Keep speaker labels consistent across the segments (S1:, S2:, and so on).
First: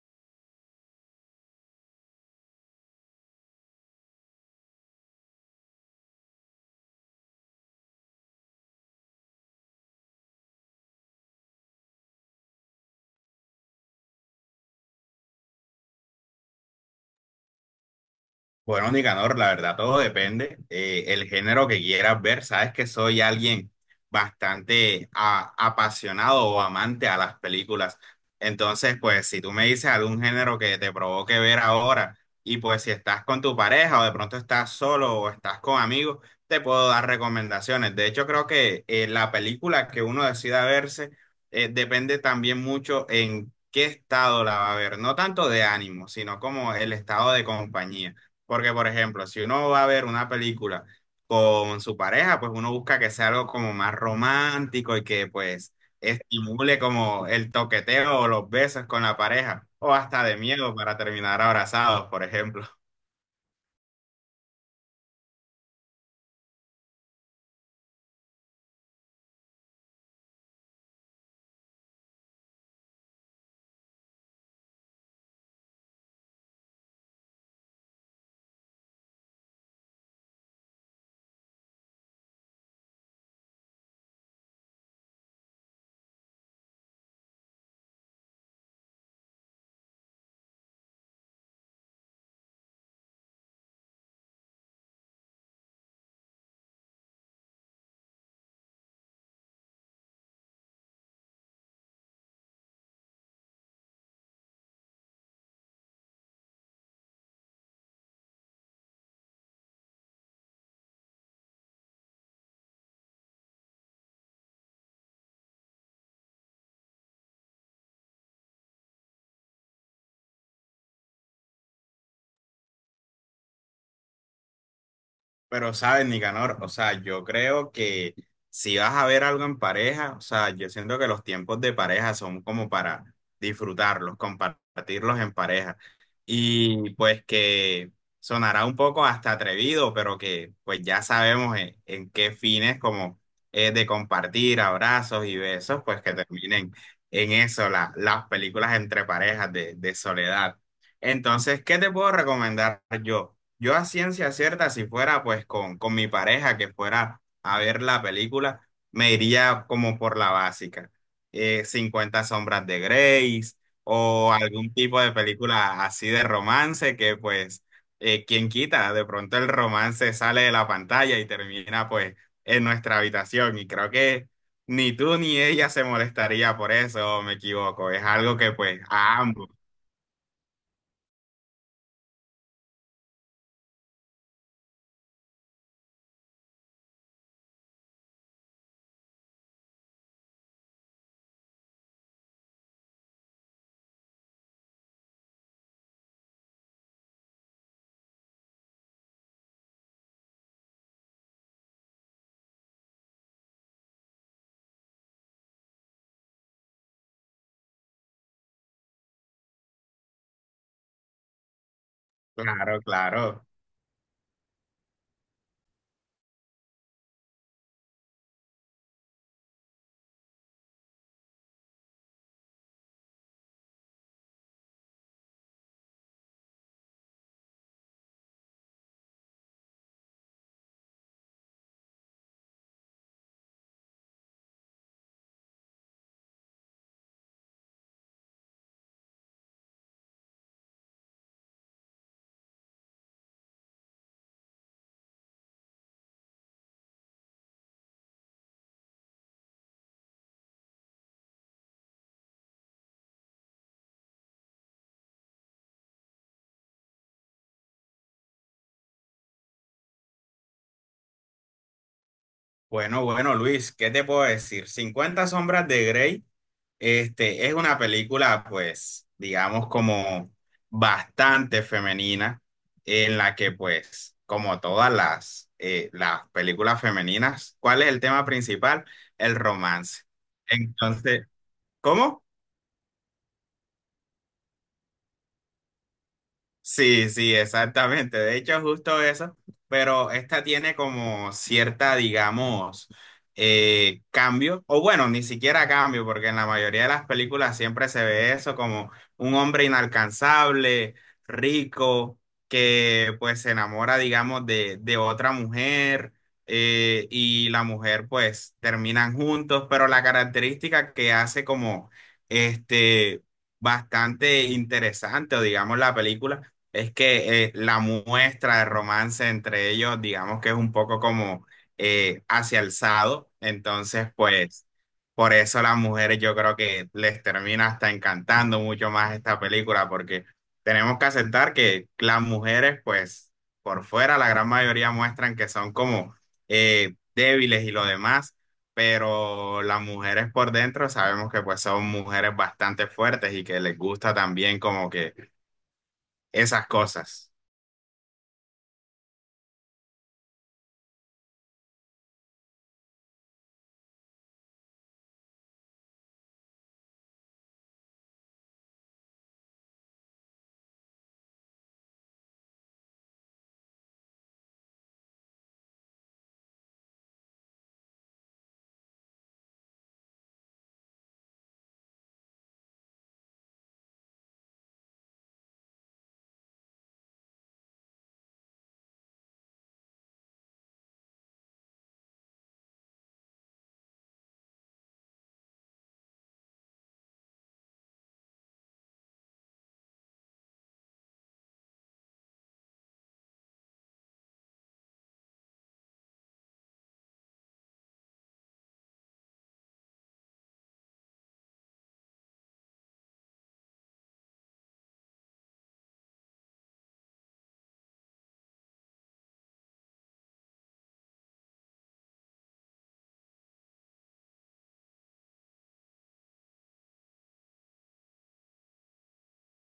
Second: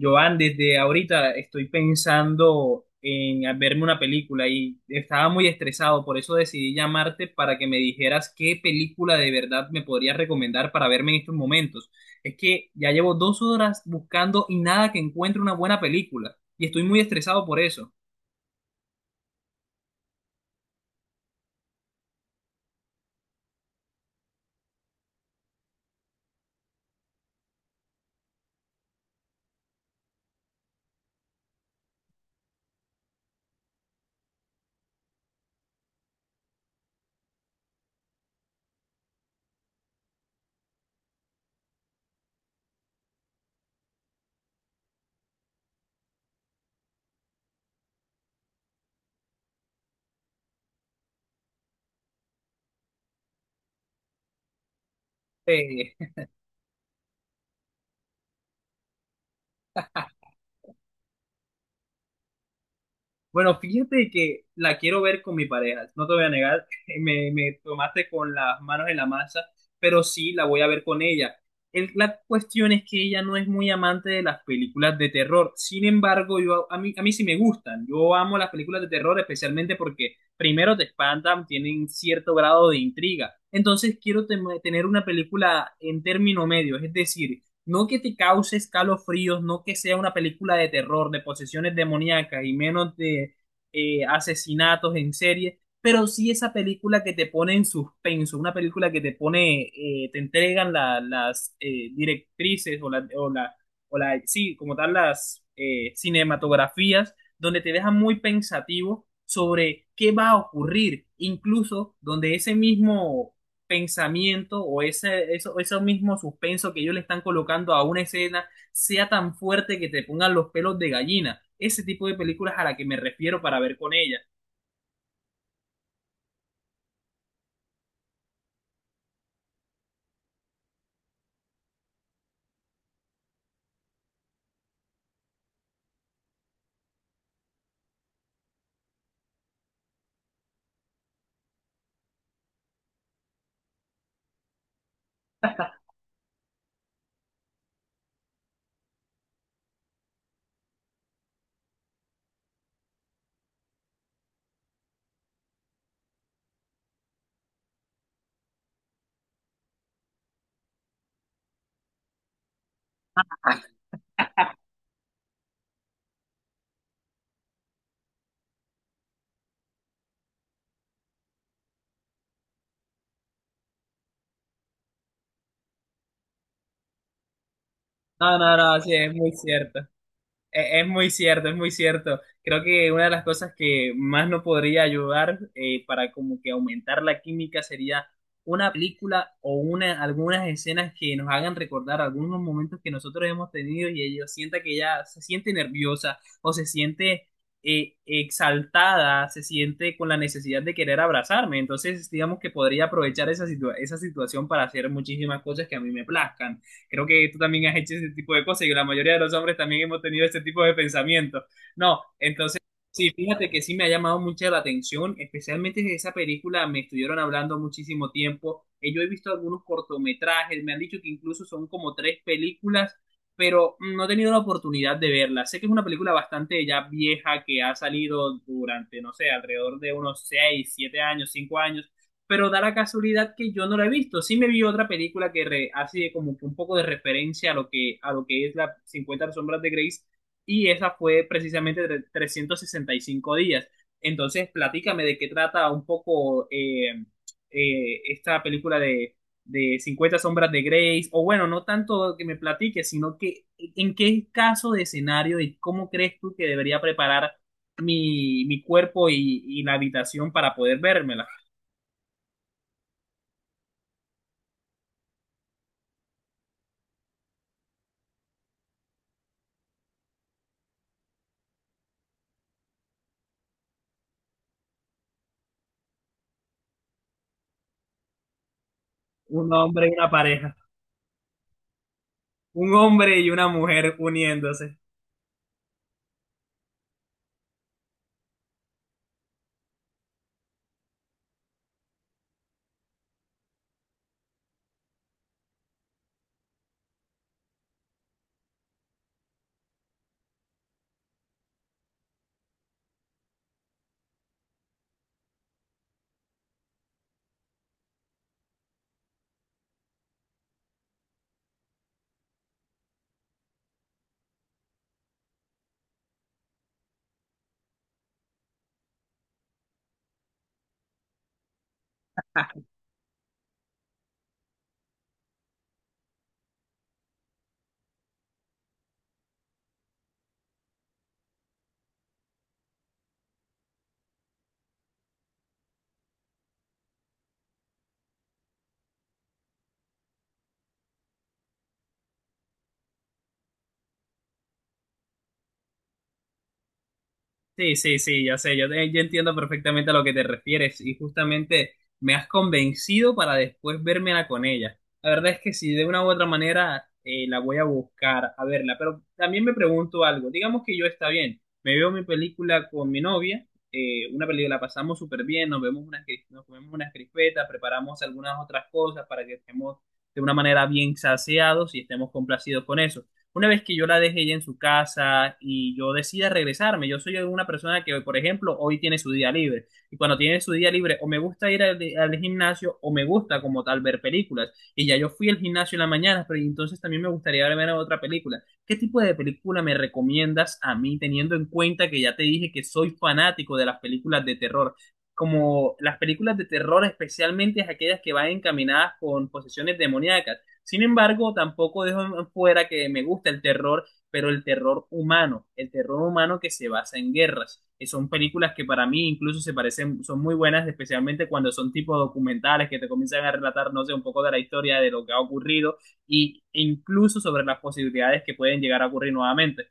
S1: Joan, desde ahorita estoy pensando en verme una película y estaba muy estresado, por eso decidí llamarte para que me dijeras qué película de verdad me podrías recomendar para verme en estos momentos. Es que ya llevo dos horas buscando y nada que encuentre una buena película y estoy muy estresado por eso.
S2: Bueno, Nicanor, la verdad todo depende, el género que quieras ver. Sabes que soy alguien bastante apasionado o amante a las películas. Entonces, pues si tú me dices algún género que te provoque ver ahora y pues si estás con tu pareja o de pronto estás solo o estás con amigos, te puedo dar recomendaciones. De hecho, creo que la película que uno decida verse depende también mucho en qué estado la va a ver. No tanto de ánimo, sino como el estado de compañía. Porque, por ejemplo, si uno va a ver una película con su pareja, pues uno busca que sea algo como más romántico y que pues
S1: Eh,
S2: estimule como el toqueteo o los besos con la pareja, o hasta de miedo para terminar abrazados, por ejemplo.
S1: Bueno, fíjate que la quiero ver con mi pareja, no te voy a negar, me tomaste con las manos en la masa, pero sí la voy a ver con ella. La cuestión es que ella no es muy amante de las películas de terror, sin embargo, yo, a mí sí me gustan, yo amo las películas de terror especialmente porque primero te espantan, tienen cierto grado de intriga, entonces quiero tener una película en término medio, es decir, no que te cause escalofríos, no que sea una película de terror, de posesiones demoníacas y menos de asesinatos en serie, pero sí esa película que te pone en suspenso, una película que te pone, te entregan la- las directrices sí, como tal, las cinematografías, donde te dejan muy pensativo sobre qué va a ocurrir, incluso donde ese mismo pensamiento ese mismo suspenso que ellos le están colocando a una escena sea tan fuerte que te pongan los pelos de gallina. Ese tipo de películas a la que me refiero para ver con ella.
S2: Pero, ¿sabes, Nicanor? O sea, yo creo que si vas a ver algo en pareja, o sea, yo siento que los tiempos de pareja son como para disfrutarlos, compartirlos en pareja. Y pues que sonará un poco hasta atrevido, pero que pues ya sabemos en, qué fines como es de compartir abrazos y besos, pues que terminen en eso, las películas entre parejas de, soledad. Entonces, ¿qué te puedo recomendar yo? Yo a ciencia cierta, si fuera pues con mi pareja que fuera a ver la película, me iría como por la básica. 50 sombras de Grace o algún tipo de película así de romance que pues, quien quita, de pronto el romance sale de la pantalla y termina pues en nuestra habitación. Y creo que ni tú ni ella se molestaría por eso, ¿o me equivoco? Es algo
S1: No,
S2: que
S1: no, no,
S2: pues
S1: sí, es
S2: a
S1: muy
S2: ambos,
S1: cierto. Es muy cierto, es muy cierto. Creo que una de las cosas que más nos podría ayudar para como que aumentar la química sería una película o una, algunas escenas que nos hagan recordar algunos momentos que nosotros hemos tenido y ella sienta que ella se siente nerviosa o se siente exaltada, se siente con la necesidad de querer abrazarme. Entonces, digamos que podría aprovechar esa situación para hacer muchísimas cosas que a mí me plazcan. Creo que tú también has hecho ese tipo de cosas y la mayoría de los hombres también hemos tenido ese tipo de pensamientos. No, entonces,
S2: claro,
S1: sí,
S2: claro.
S1: fíjate que sí me ha llamado mucho la atención, especialmente de esa película, me estuvieron hablando muchísimo tiempo. Yo he visto algunos cortometrajes, me han dicho que incluso son como tres películas, pero no he tenido la oportunidad de verla. Sé que es una película bastante ya vieja que ha salido durante, no sé, alrededor de unos seis, siete años, cinco años, pero da la casualidad que yo no la he visto. Sí me vi otra película que hace como que un poco de referencia a lo que es la 50 sombras de Grace, y esa fue precisamente de 365 días. Entonces, platícame de qué trata un poco esta película de 50 sombras de Grace, o bueno, no tanto que me platique, sino que en qué caso de escenario y cómo crees tú que debería preparar mi cuerpo y la habitación para poder verme.
S2: Bueno, bueno, Luis, ¿qué te puedo decir? Cincuenta sombras de Grey, este, es una película, pues, digamos, como bastante femenina, en la que, pues, como todas las películas femeninas, ¿cuál es el tema principal? El
S1: Un hombre y
S2: romance.
S1: una pareja.
S2: Entonces, ¿cómo?
S1: Un hombre y una mujer uniéndose.
S2: Sí, sí, exactamente. De hecho, justo eso. Pero esta tiene como cierta, digamos, cambio. O bueno, ni siquiera cambio, porque en la mayoría de las películas siempre se ve eso como un hombre inalcanzable, rico, que pues se enamora, digamos, de, otra mujer, y la mujer pues terminan juntos. Pero la característica que hace como este bastante interesante, o digamos, la película es que la muestra de romance entre ellos, digamos que es un poco como hacia alzado, entonces pues por eso las mujeres yo creo que les termina hasta encantando mucho más esta película, porque tenemos que aceptar que las mujeres pues por fuera la gran mayoría muestran que son como débiles y lo demás, pero las mujeres por dentro sabemos que pues son mujeres bastante fuertes y que les gusta también como que esas cosas.
S1: Sí, sí, sí, ya sé, yo entiendo perfectamente a lo que te refieres y justamente me has convencido para después vérmela con ella. La verdad es que si de una u otra manera la voy a buscar a verla, pero también me pregunto algo. Digamos que yo está bien, me veo mi película con mi novia, una película la pasamos súper bien, nos comemos unas crispetas, preparamos algunas otras cosas para que estemos de una manera bien saciados y estemos complacidos con eso. Una vez que yo la deje ella en su casa y yo decida regresarme, yo soy una persona que, por ejemplo, hoy tiene su día libre. Y cuando tiene su día libre, o me gusta ir al gimnasio o me gusta como tal ver películas. Y ya yo fui al gimnasio en la mañana, pero entonces también me gustaría ver otra película. ¿Qué tipo de película me recomiendas a mí, teniendo en cuenta que ya te dije que soy fanático de las películas de terror? Como las películas de terror, especialmente aquellas que van encaminadas con posesiones demoníacas. Sin embargo, tampoco dejo fuera que me gusta el terror, pero el terror humano que se basa en guerras. Son películas que para mí incluso se parecen, son muy buenas, especialmente cuando son tipo documentales que te comienzan a relatar, no sé, un poco de la historia de lo que ha ocurrido y e incluso sobre las posibilidades que pueden llegar a ocurrir nuevamente.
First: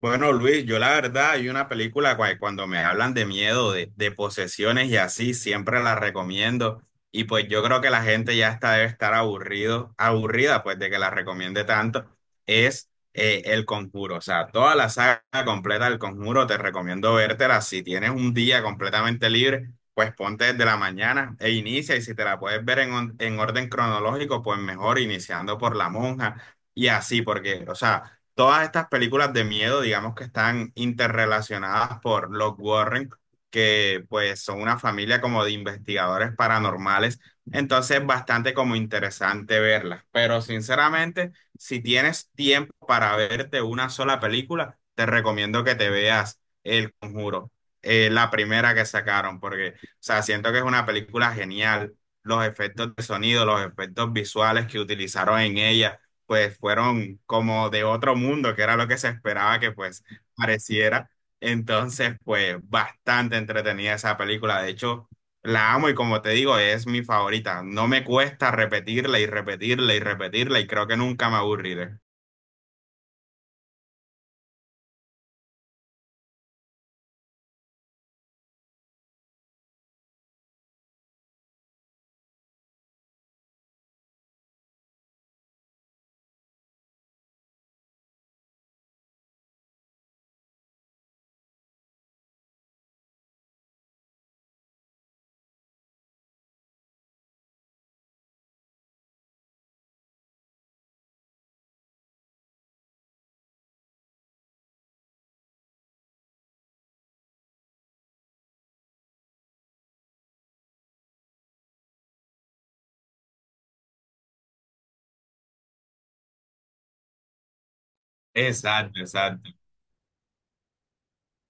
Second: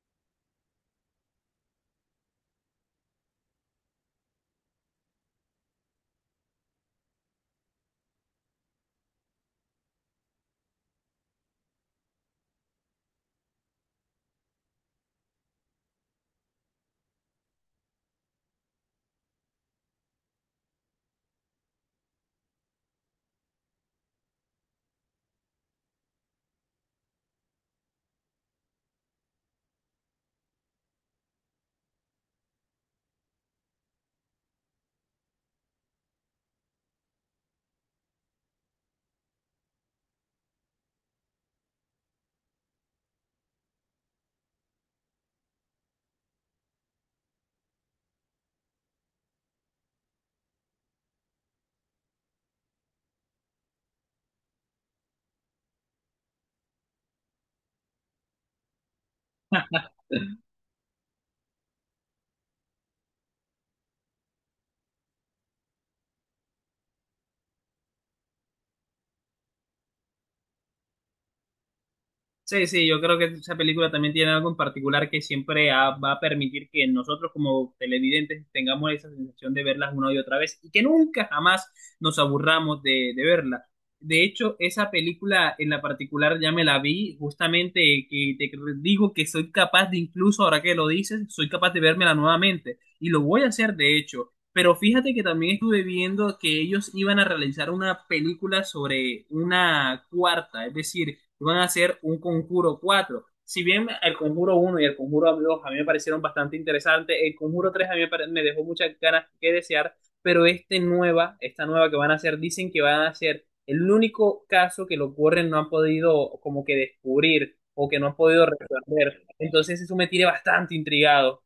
S2: Bueno, Luis, yo la verdad hay una película cuando me hablan de miedo, de posesiones y así, siempre la recomiendo. Y pues yo creo que la gente ya está, debe estar aburrido, aburrida pues de que la recomiende tanto. Es El Conjuro. O sea, toda la saga completa del Conjuro te recomiendo vértela. Si tienes un día completamente libre, pues ponte desde la mañana e inicia. Y si te la puedes ver en, en orden cronológico, pues mejor iniciando por La Monja y así, porque, o sea, todas estas películas de miedo, digamos que están interrelacionadas por los Warren, que pues son una familia como de investigadores paranormales, entonces es bastante como interesante verlas, pero sinceramente, si tienes tiempo para verte una sola película, te recomiendo que te veas El Conjuro, la primera que sacaron, porque, o sea, siento que es una película genial. Los efectos de sonido, los efectos visuales que utilizaron en ella, pues fueron como de otro mundo, que era lo que se esperaba que pues pareciera. Entonces, pues bastante entretenida esa película. De hecho, la amo y como te digo, es mi favorita. No me cuesta repetirla y repetirla y repetirla y creo que nunca me aburriré.
S1: Sí, sí, yo creo que esa película también tiene algo en particular que siempre va a permitir que nosotros como televidentes tengamos esa sensación de verlas una y otra vez y que nunca jamás nos aburramos de verla. De hecho, esa película en la particular ya me la vi justamente que te digo que soy capaz de, incluso ahora que lo dices, soy capaz de vérmela nuevamente y lo voy a hacer de hecho. Pero fíjate que también estuve viendo que ellos iban a realizar una película sobre una cuarta, es decir, van a hacer un conjuro 4. Si bien el conjuro uno y el conjuro 2 a mí me parecieron bastante interesantes, el conjuro 3 a mí me dejó muchas ganas que desear, pero esta nueva que van a hacer, dicen que van a hacer el único caso que los Warren no han podido como que descubrir o que no han podido
S2: Exacto,
S1: resolver.
S2: exacto.
S1: Entonces eso me tiene bastante intrigado.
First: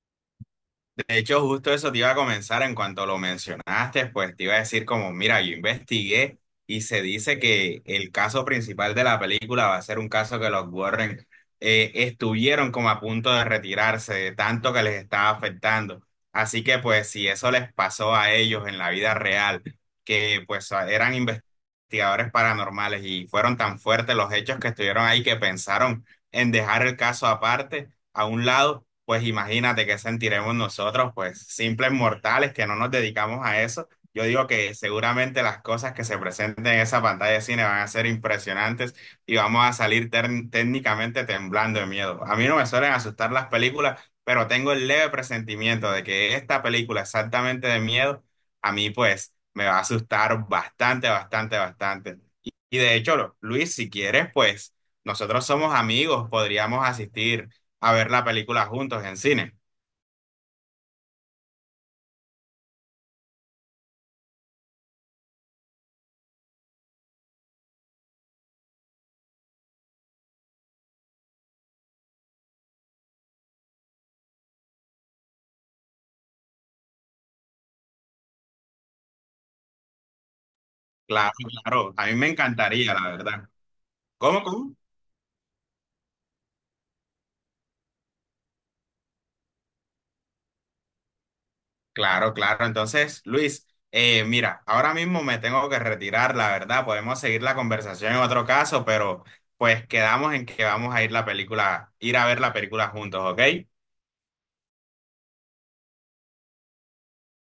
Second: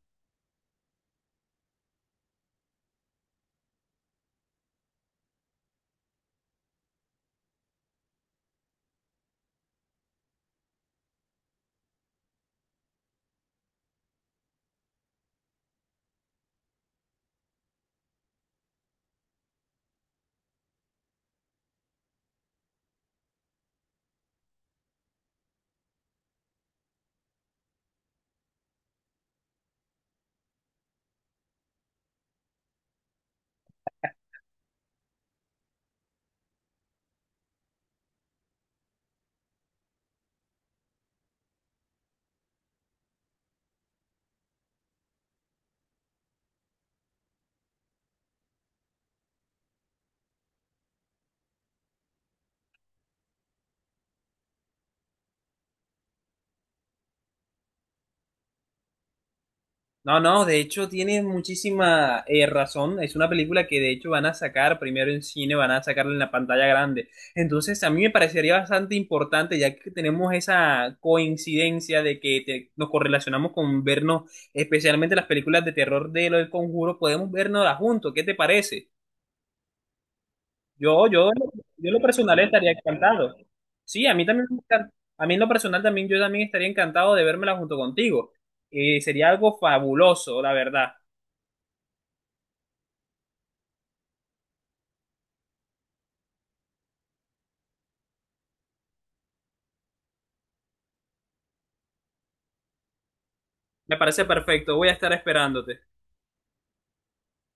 S2: De hecho, justo eso te iba a comenzar en cuanto lo mencionaste, pues te iba a decir como, mira, yo investigué y se dice que el caso principal de la película va a ser un caso que los Warren estuvieron como a punto de retirarse de tanto que les estaba afectando. Así que pues si eso les pasó a ellos en la vida real, que pues eran investigadores paranormales y fueron tan fuertes los hechos que estuvieron ahí que pensaron en dejar el caso aparte a un lado, pues imagínate qué sentiremos nosotros, pues simples mortales que no nos dedicamos a eso. Yo digo que seguramente las cosas que se presenten en esa pantalla de cine van a ser impresionantes y vamos a salir técnicamente temblando de miedo. A mí no me suelen asustar las películas, pero tengo el leve presentimiento de que esta película exactamente de miedo, a mí pues me va a asustar bastante, bastante, bastante. Y de hecho, Luis, si quieres, pues nosotros somos amigos, podríamos asistir a ver la película juntos en cine.
S1: No, no, de hecho tienes muchísima razón. Es una película que de hecho van a sacar primero en cine, van a sacarla en la pantalla grande. Entonces a mí me parecería bastante importante, ya que tenemos esa coincidencia de que nos correlacionamos con vernos, especialmente las películas de terror de lo del Conjuro, podemos vernoslas juntos. ¿Qué te parece? Yo, yo,
S2: Claro,
S1: yo en
S2: claro,
S1: lo
S2: a mí me
S1: personal estaría
S2: encantaría, la
S1: encantado.
S2: verdad.
S1: Sí, a mí
S2: ¿Cómo,
S1: también,
S2: cómo?
S1: a mí en lo personal también, yo también estaría encantado de vérmela junto contigo. Sería algo fabuloso, la verdad.
S2: Claro, claro. Entonces, Luis, mira, ahora mismo me tengo que retirar, la verdad. Podemos seguir la conversación en otro caso, pero pues quedamos en que vamos a ir la película, ir a ver la película juntos, ¿ok?
S1: Me parece perfecto, voy a estar esperándote.